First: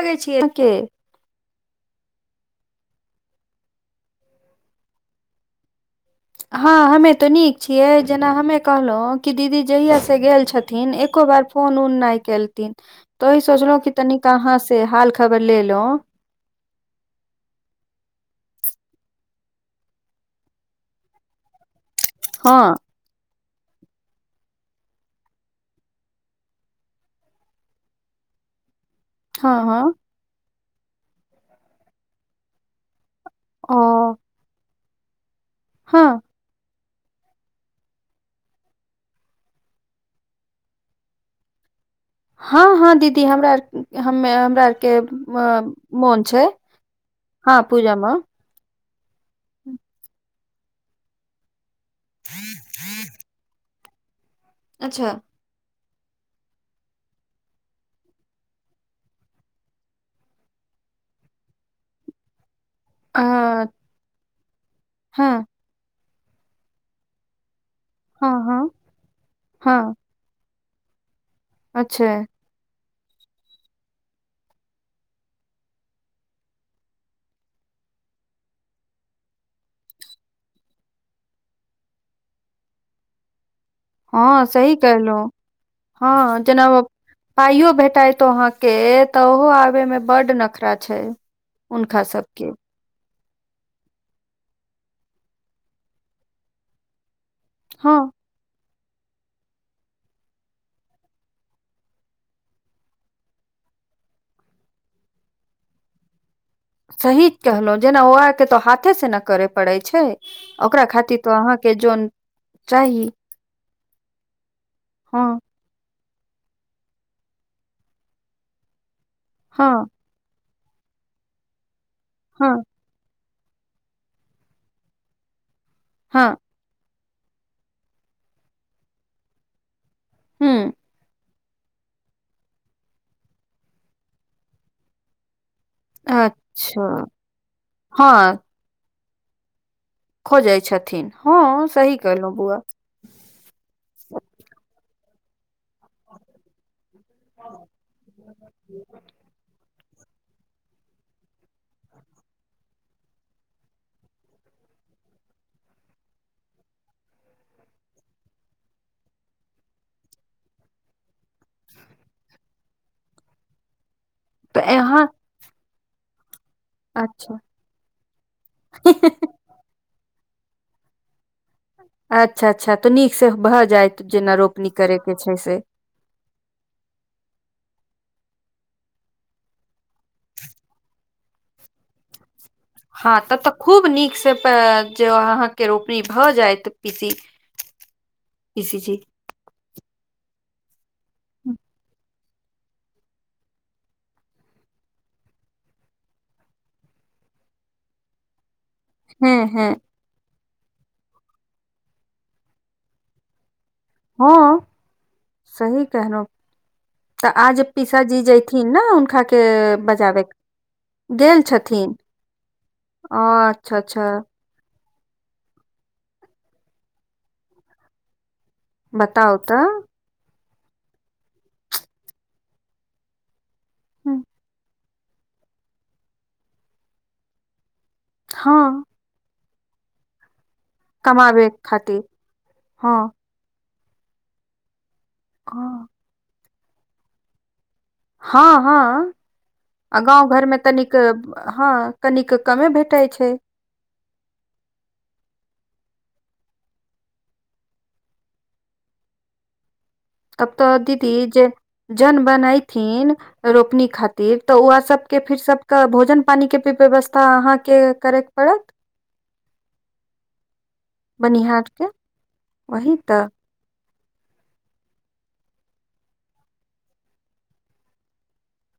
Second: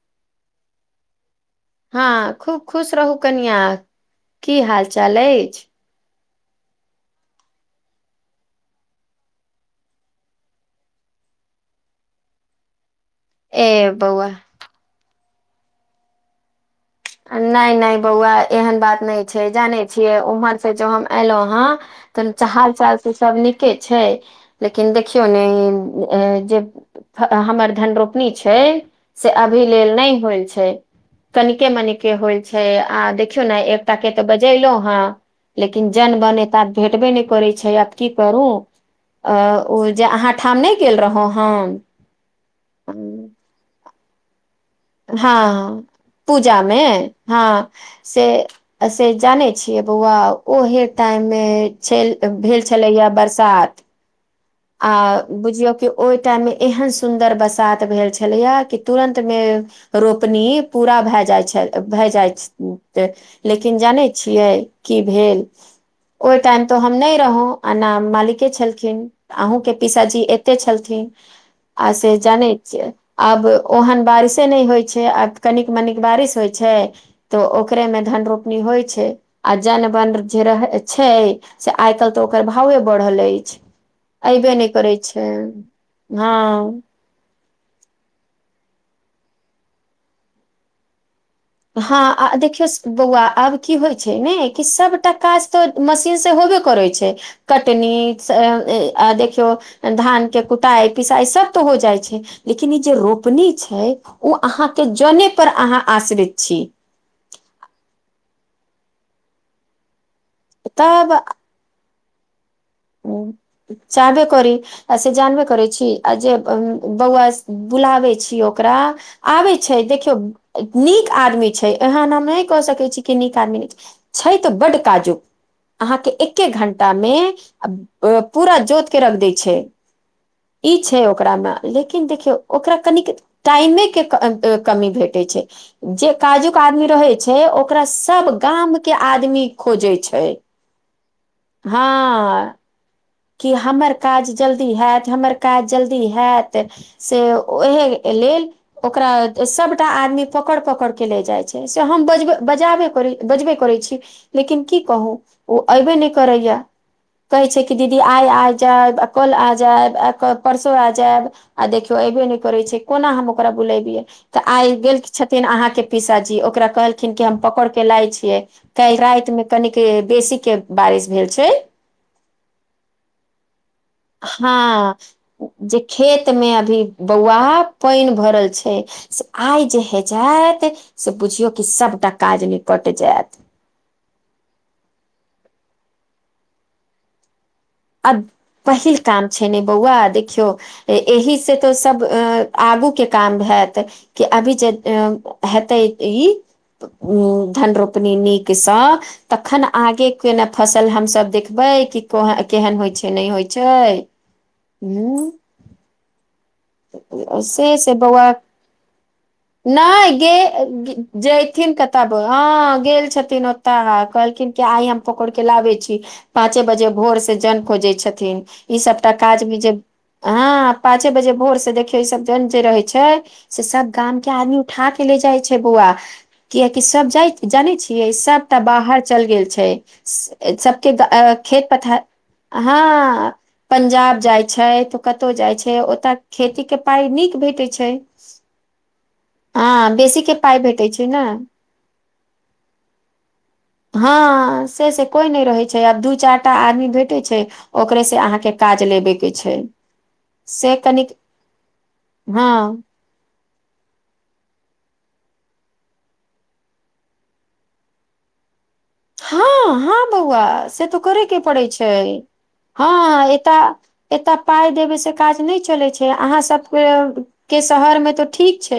लगै छियै के हँ खूब खुश रहू कनीआ की हाल चाल अछि हँ हमे तऽ नीक छियै जेना हमे कहलहुँ कि दीदी जहियास से गेल छथिन एको बार फोन उन नहि केलथिन तोहि ए सोचलहुं क तनी बौआ कहाँ से हाल खबर लेलो नहि नहि बौआ एहन बात नहि छै जानै छियै ओम्हर से जो हम एयलहुं हँ तऽ हँ चहाल चाल से सब नीके छै लेकिन देखियौ ने जे हमर धन रोपनी छै से हँ अभी हँ लेल नहि होल छै तनिके मनिके होल छै आ देख देखियौ ने ओ एकटा के तऽ बजेलहु ह लेकिन जन हँ बनेता भेटबे नहि करै छै आब की करू अ ओ जे आहाँ ठाम नहि गेल रहौ हमँ हँ हँ दीदी हमरा आर हमे हमरा आर हँ ह पूजामे हँ से से जाने छियै बौआ ओहे टाइम मे छेल भेल छलैया बरसात आ अच्छा बुझियौ कि ओहि टाइम मे एहन सुन्दर बसात भेल छलैए कि तुरन्तमे रोपनी पूरा भए जाइ छैल भए जाइ तऽ अ लेकिन जानै छियै की हँ भेल ओई टाइम त हम नहि रहौं आ न हँ मालिके हँ छलखिन अहूँ के हँ पीसा जी एते छलथिन आ अच्छा से जानै छियै आब ओहन बारिशे नहि होइ छै आब कनिक मनिक बारिश होइछै तऽ ओकरे मे धन रोपनी होई छै आ जनवन जे रह छै से आइ काल्ह तऽ ओकर भावे बढ़ल अछि हँ अयबे नहि सही करै केहलहु छै हँ जेना ओ पाईयो भेटात अहाँ के तऽ ओहो आबे में बड नखरा छै हँ हुनका आ आ सबके देखियौ स बौआ आब की होइ छै ने कि सभटा काज तऽ मशीन से होबे करै छै कटनी हँ स्‌ आ देखियौ धान के कुटाई पिसाई सब तऽ हो जाई छै लेकिन ई जे रोपनी छै ओ अहाँके जने पर अहाँ आश्रित छी सही कहलहु जेना ओ आर के तो हाथे से ने करे पड़े छै ओकरा खातिर तब तो अहाँके जन चाही चाहबे करि आ से हँ जानबे करै छी। आ जे बौआ बुलाबै छीयै ओकरा आबै छै हँ देखियौ नीक आदमी छै एहन हम नहि हँ कऽ सकै छी के नीक आदमी न छै तऽ बड्ड काजुक अहाँके हँ एके घंटामे पूरा जोतके रख दै छै, हूँ ई छै ओकरामे लेकिन देखियौ ओकरा कनिक टाइमेके कमी भेटै छै जे काजुक आदमी अच्छा रहे छै ओकरा सब हँ गामके आदमी खोजे छै। खोजै छथिन, हँ सही कहलहुँ बौआ। की हमर काज जल्दी हैत हमर? ी हो ओक [unintelligible] सभटा आदमी पकड़ि-पकड़ि के ले जाइत छै, से हम बजबै बजाबे करै बजबे करै छी लेकिन की कहू ओ अएबे नहि करैया, कहै छै की दीदी आइ आ जायब कल आ जायब परसो आ जायब आ देखियौ अएबे नहि करै छै कोना हम ओकरा बुलेैतियै? तऽ आइ गेल छथिन अहाँके पिसाजी ओकरा कहलखिन कि अच्छा हम पकड़ के लाय छियै काल्हि रातिमे कनिक बेसीके बारिश भेल छै अच्छा अच्छा तऽ नीक से भऽ जायत जेना रोपनी करैके छै से? खेतमे अभी बौआ पानि भरल छै आइ जे हेतै जाइत से बुझियौ कि सभटा काज निपटि हँ तऽ तऽ खूब नीक से प जे अहाँके रोपनी भऽ जायत पीसी अ पीसी जी पहिल काम छै ने बौआ, देखियौ एहि से तऽ सब अ आगूके काम हैत कि अभी जे हेतै ई उ धन रोपिनी नीकसँ हँ तखन हँ आगे के ने फसल हम सब देखबै की केहन होइत छै नहि होइ छै? हँ, सही कहलहुँ। तऽ ह आज से से पिसाजी बौआ जयथिन ने हुनका के बजाबैके जैथिन कतऽ? हँ गेल छथिन अच्छा ओतऽ अच्छा कहलखिन कि आइ हम पकड़िके लाबै छी पाँचे बजे भोरसे जन खोजे छथिन ई सबटा बताउ काज भी तऽ जे हँ पाचे बजे भोर से देखियौ ई सब जन जे रहै छै से सब गामके आदमी उठाके ले जाय छै बौआ कियकि सब जाइ जानै छियै सबटा हँ बाहर चल गेल छै सब कमाबे खेत खातिर पथार हँ पंजाब जाइ छै कतौ जाइ छै हँ ओतय खेतीके पाइ नीक भेटैत छै। हँ, हँ। हँ आ बेसी के गाँंव घरमे पाइ भेटै तनिक छै ने हँ कनिक कमे भेटै छै। हँ से से कोइ नहि रहैत छै आब दू-चारि टा आदमी भेटै छै ओकरे से अहाँके काज लेबे के छै। तब से तऽ कनिक दीदी जे जन-बन हँ अयथिन रोपनी खातिर तऽ ओएह सबके फिर सबके भोजन-पानीके भी व्यवस्था अहाँके करैके पड़त हँ हँ बौआ से तऽ कररैके बनिहार पड़ै के छै वही हँ तऽ एतय एतय पाइ देबै से काज नहि चलै छै अहाँ सभके के शहरमे तो ठीक छै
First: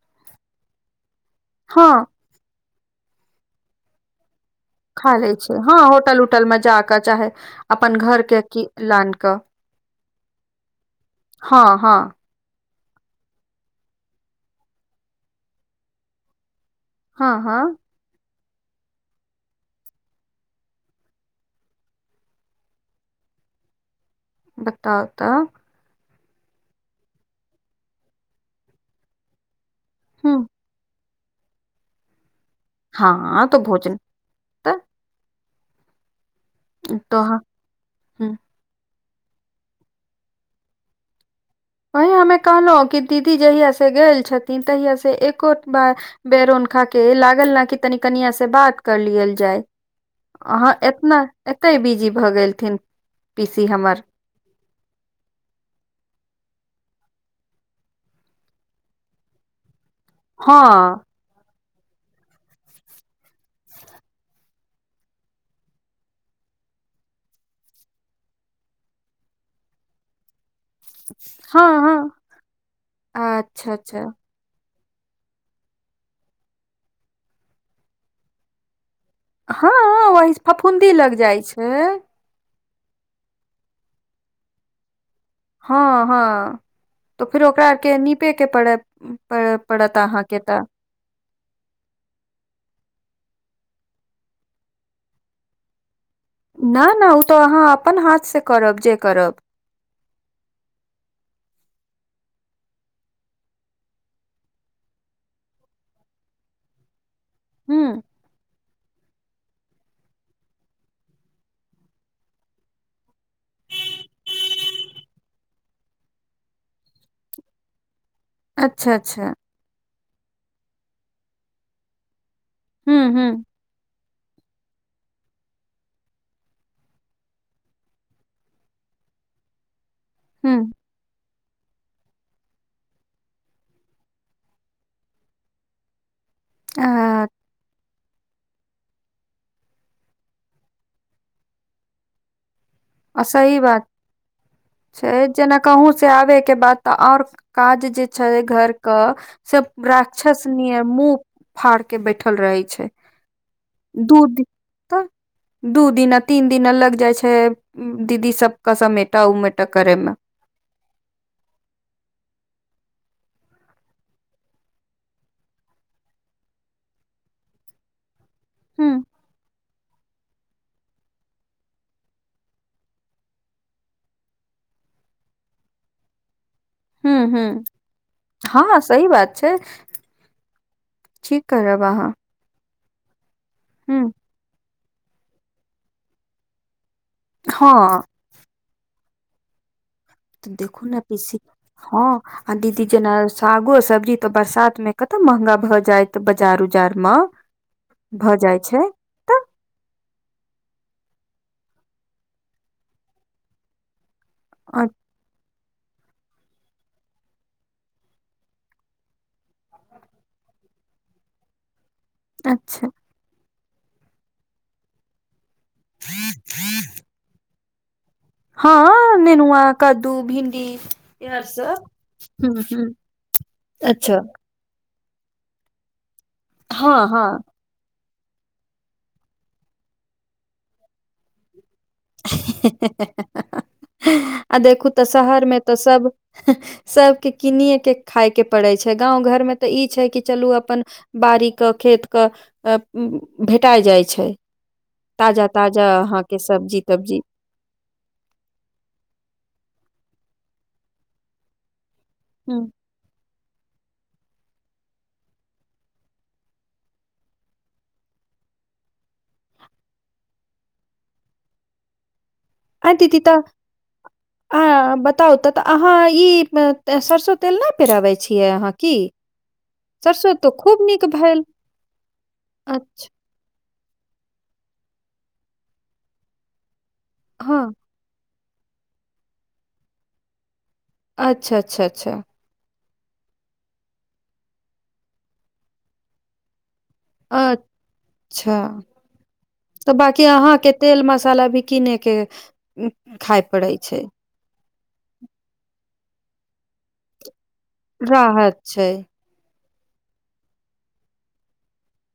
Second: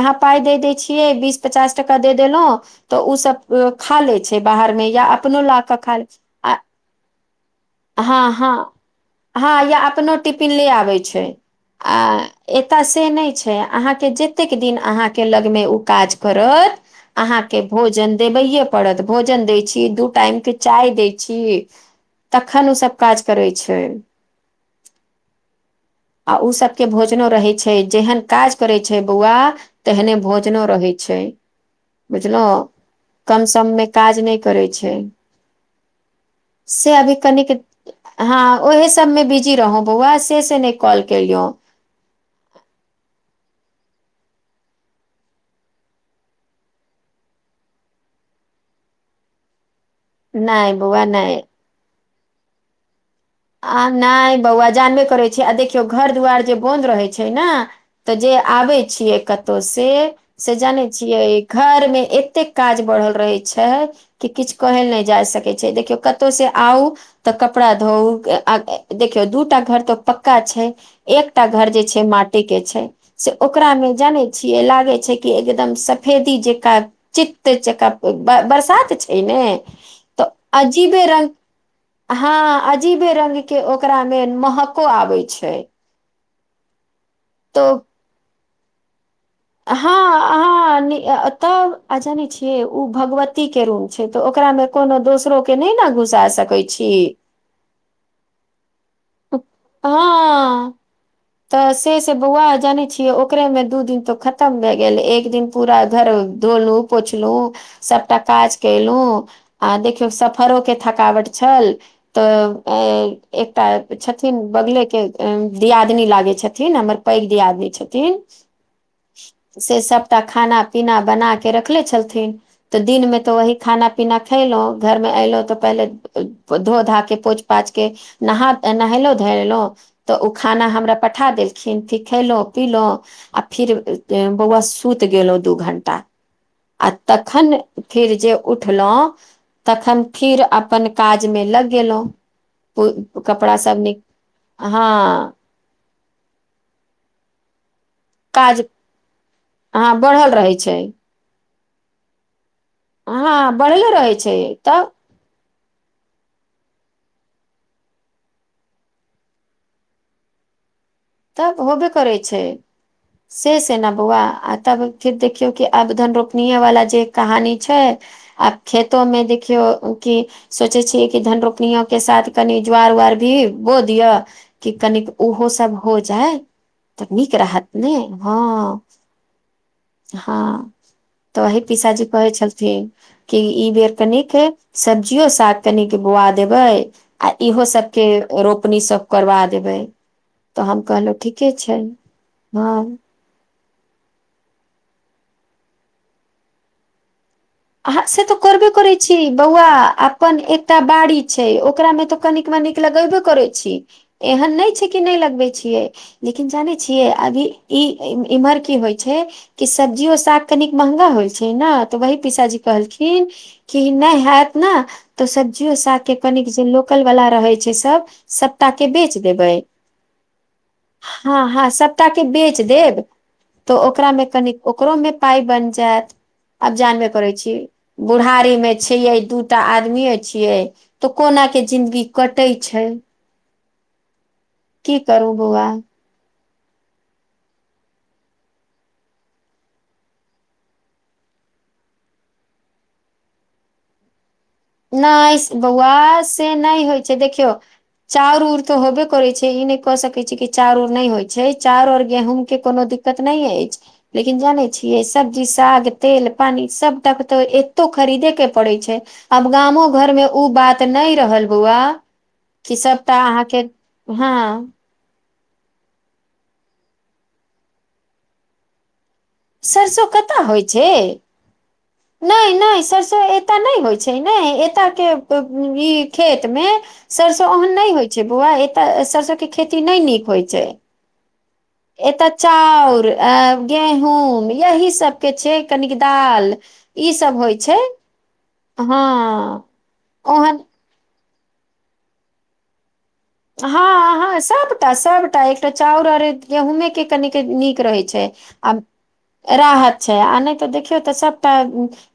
अहांँ पाइ दे देै छियै बीस पचास टका हँ दे देलह तऽ उ सब खा लेत बाहर मे या खा ले अपनो छै लऽकऽ हँ खा लेत, होटल उटल मे जा कऽ चाहे अपन घर हॅं, के हॅं की लान कऽ हँ या अपनो टिफिन ले आबै छै हँ हँ आ एतय से नहि छै अहाँकेँ जतेक दिन अहाँके लऽगमे ओ काज करत हँ अहाँके हँ भोजन देबैइए पड़त। भोजन दै छी दू टाइमके चाय दै छी। तखन ओसभ काज करै छै बताउ तऽ आ उ सभके भोजनो रहै छै जेहन काज करै छै बौआ तेहने ह भोजनो रहै छै बुझलहु कम हँ तऽ सम मे भोजन काज नहि करै तऽ छै से अभी तऽ ह कनीक हूँ हं ओहे सबमे बिजी रहौ बौआ से से नहि कॉल केलियौ वहीं हमे कहलहुँ कि दीदी जहिया से गेल छथिन तहिया से एको बार बेर उनखा के लागल ने कि तनि कनिया से बात कर लियल जाय नहि अहाँ बौआ एतना नहि एतै बिजी भऽ गेलथिन पीसी आ हमर नहि बौआ जानबे करै छियै आ देखियौ घर दुआर जे बन्द रहैत छै ने तऽ जे आबै छियै कतहु से से जानै हँ छियै घरमे एतेक काज बढ़ल रहैत छै कि किछु कहल नहि जा सकैत छै देखियौ कतहुसँ आउ तऽ कपड़ा धोउ अ आ देखियो दूटा घर तो पक्का छै एकटा घर हँ जे छै हँ माटी के छै से अच्छा ओकरा मे अच्छा जानै छिय लागे छै कि एकदम सफेदी जेकां चित जकां बरसात छै ऐ ने हँ तऽ वही फफूंदी अजीबे लग रंग जाइ छै हँ अजीबे रंग के ओकरा मे महको आबै छै हँ हँ तऽ फिर तो ओकरा आर के निपे के पड़त हँ अहाँके तऽ हँ नि अं तब आ जाने छियै उ भगवती के रूम छै त ओकरा मे कोनो दोसरो के नहि ने घुसा सकै ना छी ना ओ तऽ अहाँ अपन हाथ से करब जे करब हँ तऽ से से बौआ जानै छियै ओकरे मे दू दिन तो खतम भए गेल एक दिन पूरा घर दोनू पोछलु ह सबटा काज कयलुं आ देखियौ सफरो के थकावट छल तऽ एकटा छथिन बगले के दियाद लागे छथिन हमर पैघ दियादनी छथिन अच्छा अच्छा से सभटा खाना पीना बना के रखले छलथिन तऽ हू दिन मे हू तऽ ओहि खाना पीना खएलहुँ घरमे अयलहुँ तऽ पहिले धो धाके पोछ पाछके नहा नहेलौं धोयेलौं तऽ ओ हू खाना हम ओकरा पठा देलखिन फऽ खयलहुँ पीलहुँ आ फिर बौआ सुति गेल ओ दू घण्टा आ तखन फिर जे उठलहुँ तखन फिर अपन काजमे लग गेलहुं प आ कपड़ा सही सब नि हँ कहूं से आबे के बाद त और काज जे छै ओ काज घर क से हँ बढ़ल राक्षस रहै छै नियन मुंह फाड़ के बैठल रहे छै हँ बढ़ले रहै दू छै दिन तब दू दिना तीन दिना लग जाइ छै दीदी सबके समेटा उमेटा करै मे तब होबे करै छै से से न बौआ आ तब फिर देखियौ कि आब धन रोपनीे वाला जे कहानी छै आब ह खेतो मे देखियौ कि सोचै छीयै कि धन रोपनो के साथ कनि ज्वार उआर भी बो दिअ कि कनिक ओहो सब हो जाय तऽ नीक रहत ने हँ की बात छै हँ तऽ ठीक वही करब पिसाजी अहाँ कहै छलथिन कि ई बेर ह कनिक सब्जियो साग कनीक बोआ देबै आ इहो हँ सबके रोपनी सब करबा देबै तऽ हम देखू ने कहलहुँ पीसी ठीके छै हँ आ हँ दीदी जेना सागो सब्जी तऽ बरसात मे कतऽ महंगा भए जायत बजार उजार म उहे से तऽ करबी कर छी बौआ अपन एकटा बाड़ी छै ओकरा मे तऽ कनिक मनिक लगैबो करै छी एहन नहि छै तऽ कि नहि लगबै छियै लेकिन जाने छियै अभी ई इम्हर की होइ छै कि सब्जियो साग कनिक महंगा होइ छै न तऽ वही पीसाजी अच्छा कहलखिन कि नहि हैत ने त सब् जियो साग के कनिक जे लोकल वला रहै छै सब सबटा के बेच हँ देबै नेनुआ कद्दू भिंडी इहर हँ हँ सब सबटा के हूँ बेच हूँ देब तऽ ओकरा अच्छा मे कनीक ओकरो मे पाइ बन जायत आब हँ जानबे हँ बूढ़ारी मे छियै दूटा आदमीेये छियै तऽ कोना के जिन्दगी [unintelligible] आ देखू की तऽ करू शहरमे बौआ तऽ सब सभके किनिएके खायके पड़ै छै गाँव घरमे तऽ ई छै कि चलू अपन बाड़ी क खेत क भेटाय जाइ छै ताजा नहिस् ताजा बौआ अहाँके से सब्जी नहि होय से तब्जी देखियौ चाउर ऊर तऽ होबे करै छै ई नहि कह सकैत छी कि चाउर ऊर नहि होइत छै चाउर और गेहूँ के हम्म। कोनो दिक्कत नहि अछि लेकिन जानै छियै सब्जी साग तेल पानि सबटा के तऽ एतो खरीदेके पड़ैत छै आब गामो घर मे उ बात नहि रहल बौआ कि आ सभटा दीदी तऽ अहाँके हँ आ बताउ ततऽ अहाँ ई सरिसो तेल नहि पिराबै छियै अहाँ की सरसो कतअ तऽ होइ खूब छै नीक भेल नहि नहि अच्छा सरसो ए त नहि होइ छै ने एत के ई खेत मे सरसो हँ ओहन नहि होइ छै बौआ एतऽ सरसो के खेती नहि नीक होइ छै अच्छा अच्छा अच्छा एतय चाउर अ गेहूँम यही सबके छै कनिक दाल ई सब होइ अच्छा छै हँ तऽ बाँकी ओहन अहाँके तेल मसाला भी किने के खाय पड़ै छै टा सभटा एकटा चाउर और गेहुँमे के कनिक नीक रहैत छै राहत आ छै राहर छै आ नहि तऽ देखियौ तऽ सभटा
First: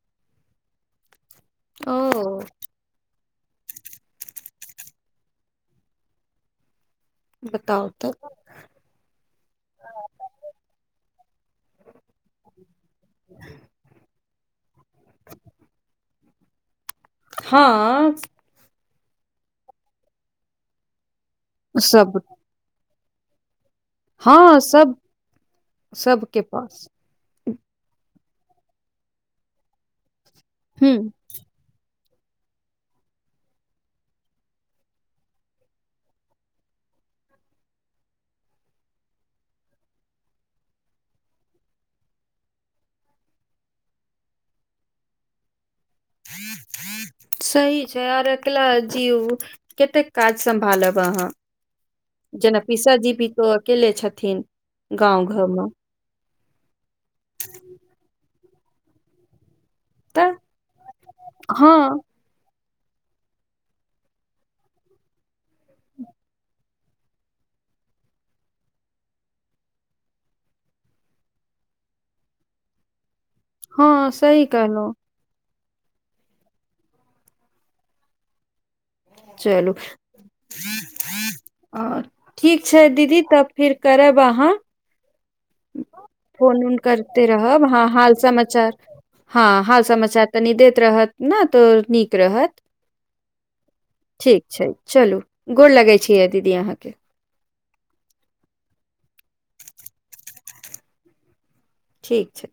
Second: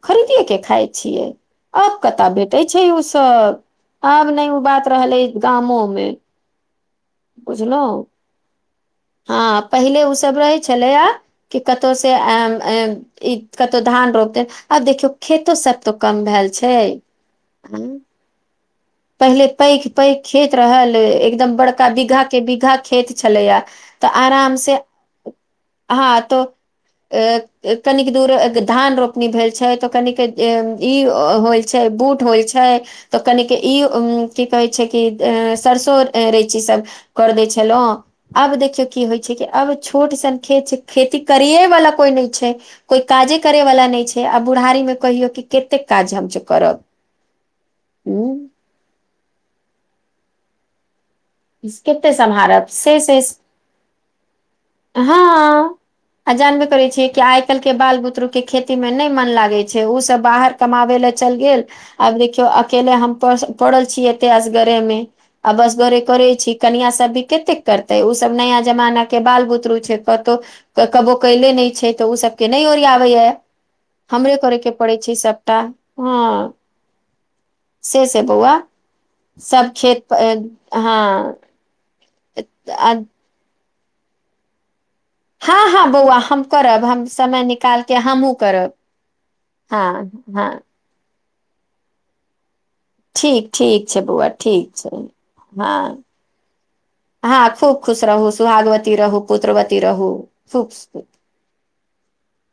खरीदिएके खाइ छियै ओ आब कतय भेटै छै ओ सब आब नै ओ बात रहलै गामो मे ह [inaudible] बताउ तऽ हँ पहिले उसभ रहै छलैया कि कतहु से एम एम इ कत्तौ धान रोपतै आब देखियौ खेतो सब तो कम भैल छै हँ पहिले पैघ पैघ खेत रहल एकदम बड़का सब बीघा के बीघा खेत छलैया तऽ आराम हँ से सब हँ सबके तो पास अ अ कनिक दूर धान रोपनी भेल छै तऽ कनिक ई हूँ होइ छै बूट होइ छै तऽ कनिक के ई की कहै छै कि अ सरसो रैंची सब कर दै छलहुँ आब देखियौ की होइ छै कि आब छोट सन खेत छै खेती करियेवला कोइ नहि छै कोइ काजे करयवला नहि छै आ बुढ़ारीमे कहियौ कि कतेक काज हमसभ करब सही छै ह आर अकेला जीव कतेक काज सम्भालब अहाँ कते जेना सम्हारब से पिसाजी भी से तो अकेले छथिन गाँव घरमे हँ आ जानबे करै छियै कि आइ काल्हि के बाल बुतरु के खेती में नहि मन लागे छै छै ओ सब तऽ बाहर कमाबै ल‌ए चल गेल हँ आब देखियौ केहने हम पड़ल छीयै एतेह असगरे मे आब असगरे करै छी कनिया सब भी कतेक करतै ओसभ नया जमाना के बाल बुद छै कतहु कबो कयले नहि छै तऽ ओ सभके नहि ओरिया बैय हँ हमरे सही करै के कहलौं पड़ै छै सभ हँ से सँ बौआ सभ चलू खेत हँ ठीक छै दीदी तब फिर करब अहाँ हँ हँ बौआ हम फोन ऊन करब हम करते समय रहब निकाल हँ के हाल हमहुँ समचार करब हँ हाल समाचार तनी दैत रहत ने तऽ नीक रहत। ठीक ठीक छै बौआ ठीक छै चलू गोड़ लगे हँ छी दीदी अहाँकेँ हँ खूब खुश रहू सुहागवती रहू पुत्रवती रहू खूब। ठीक छै।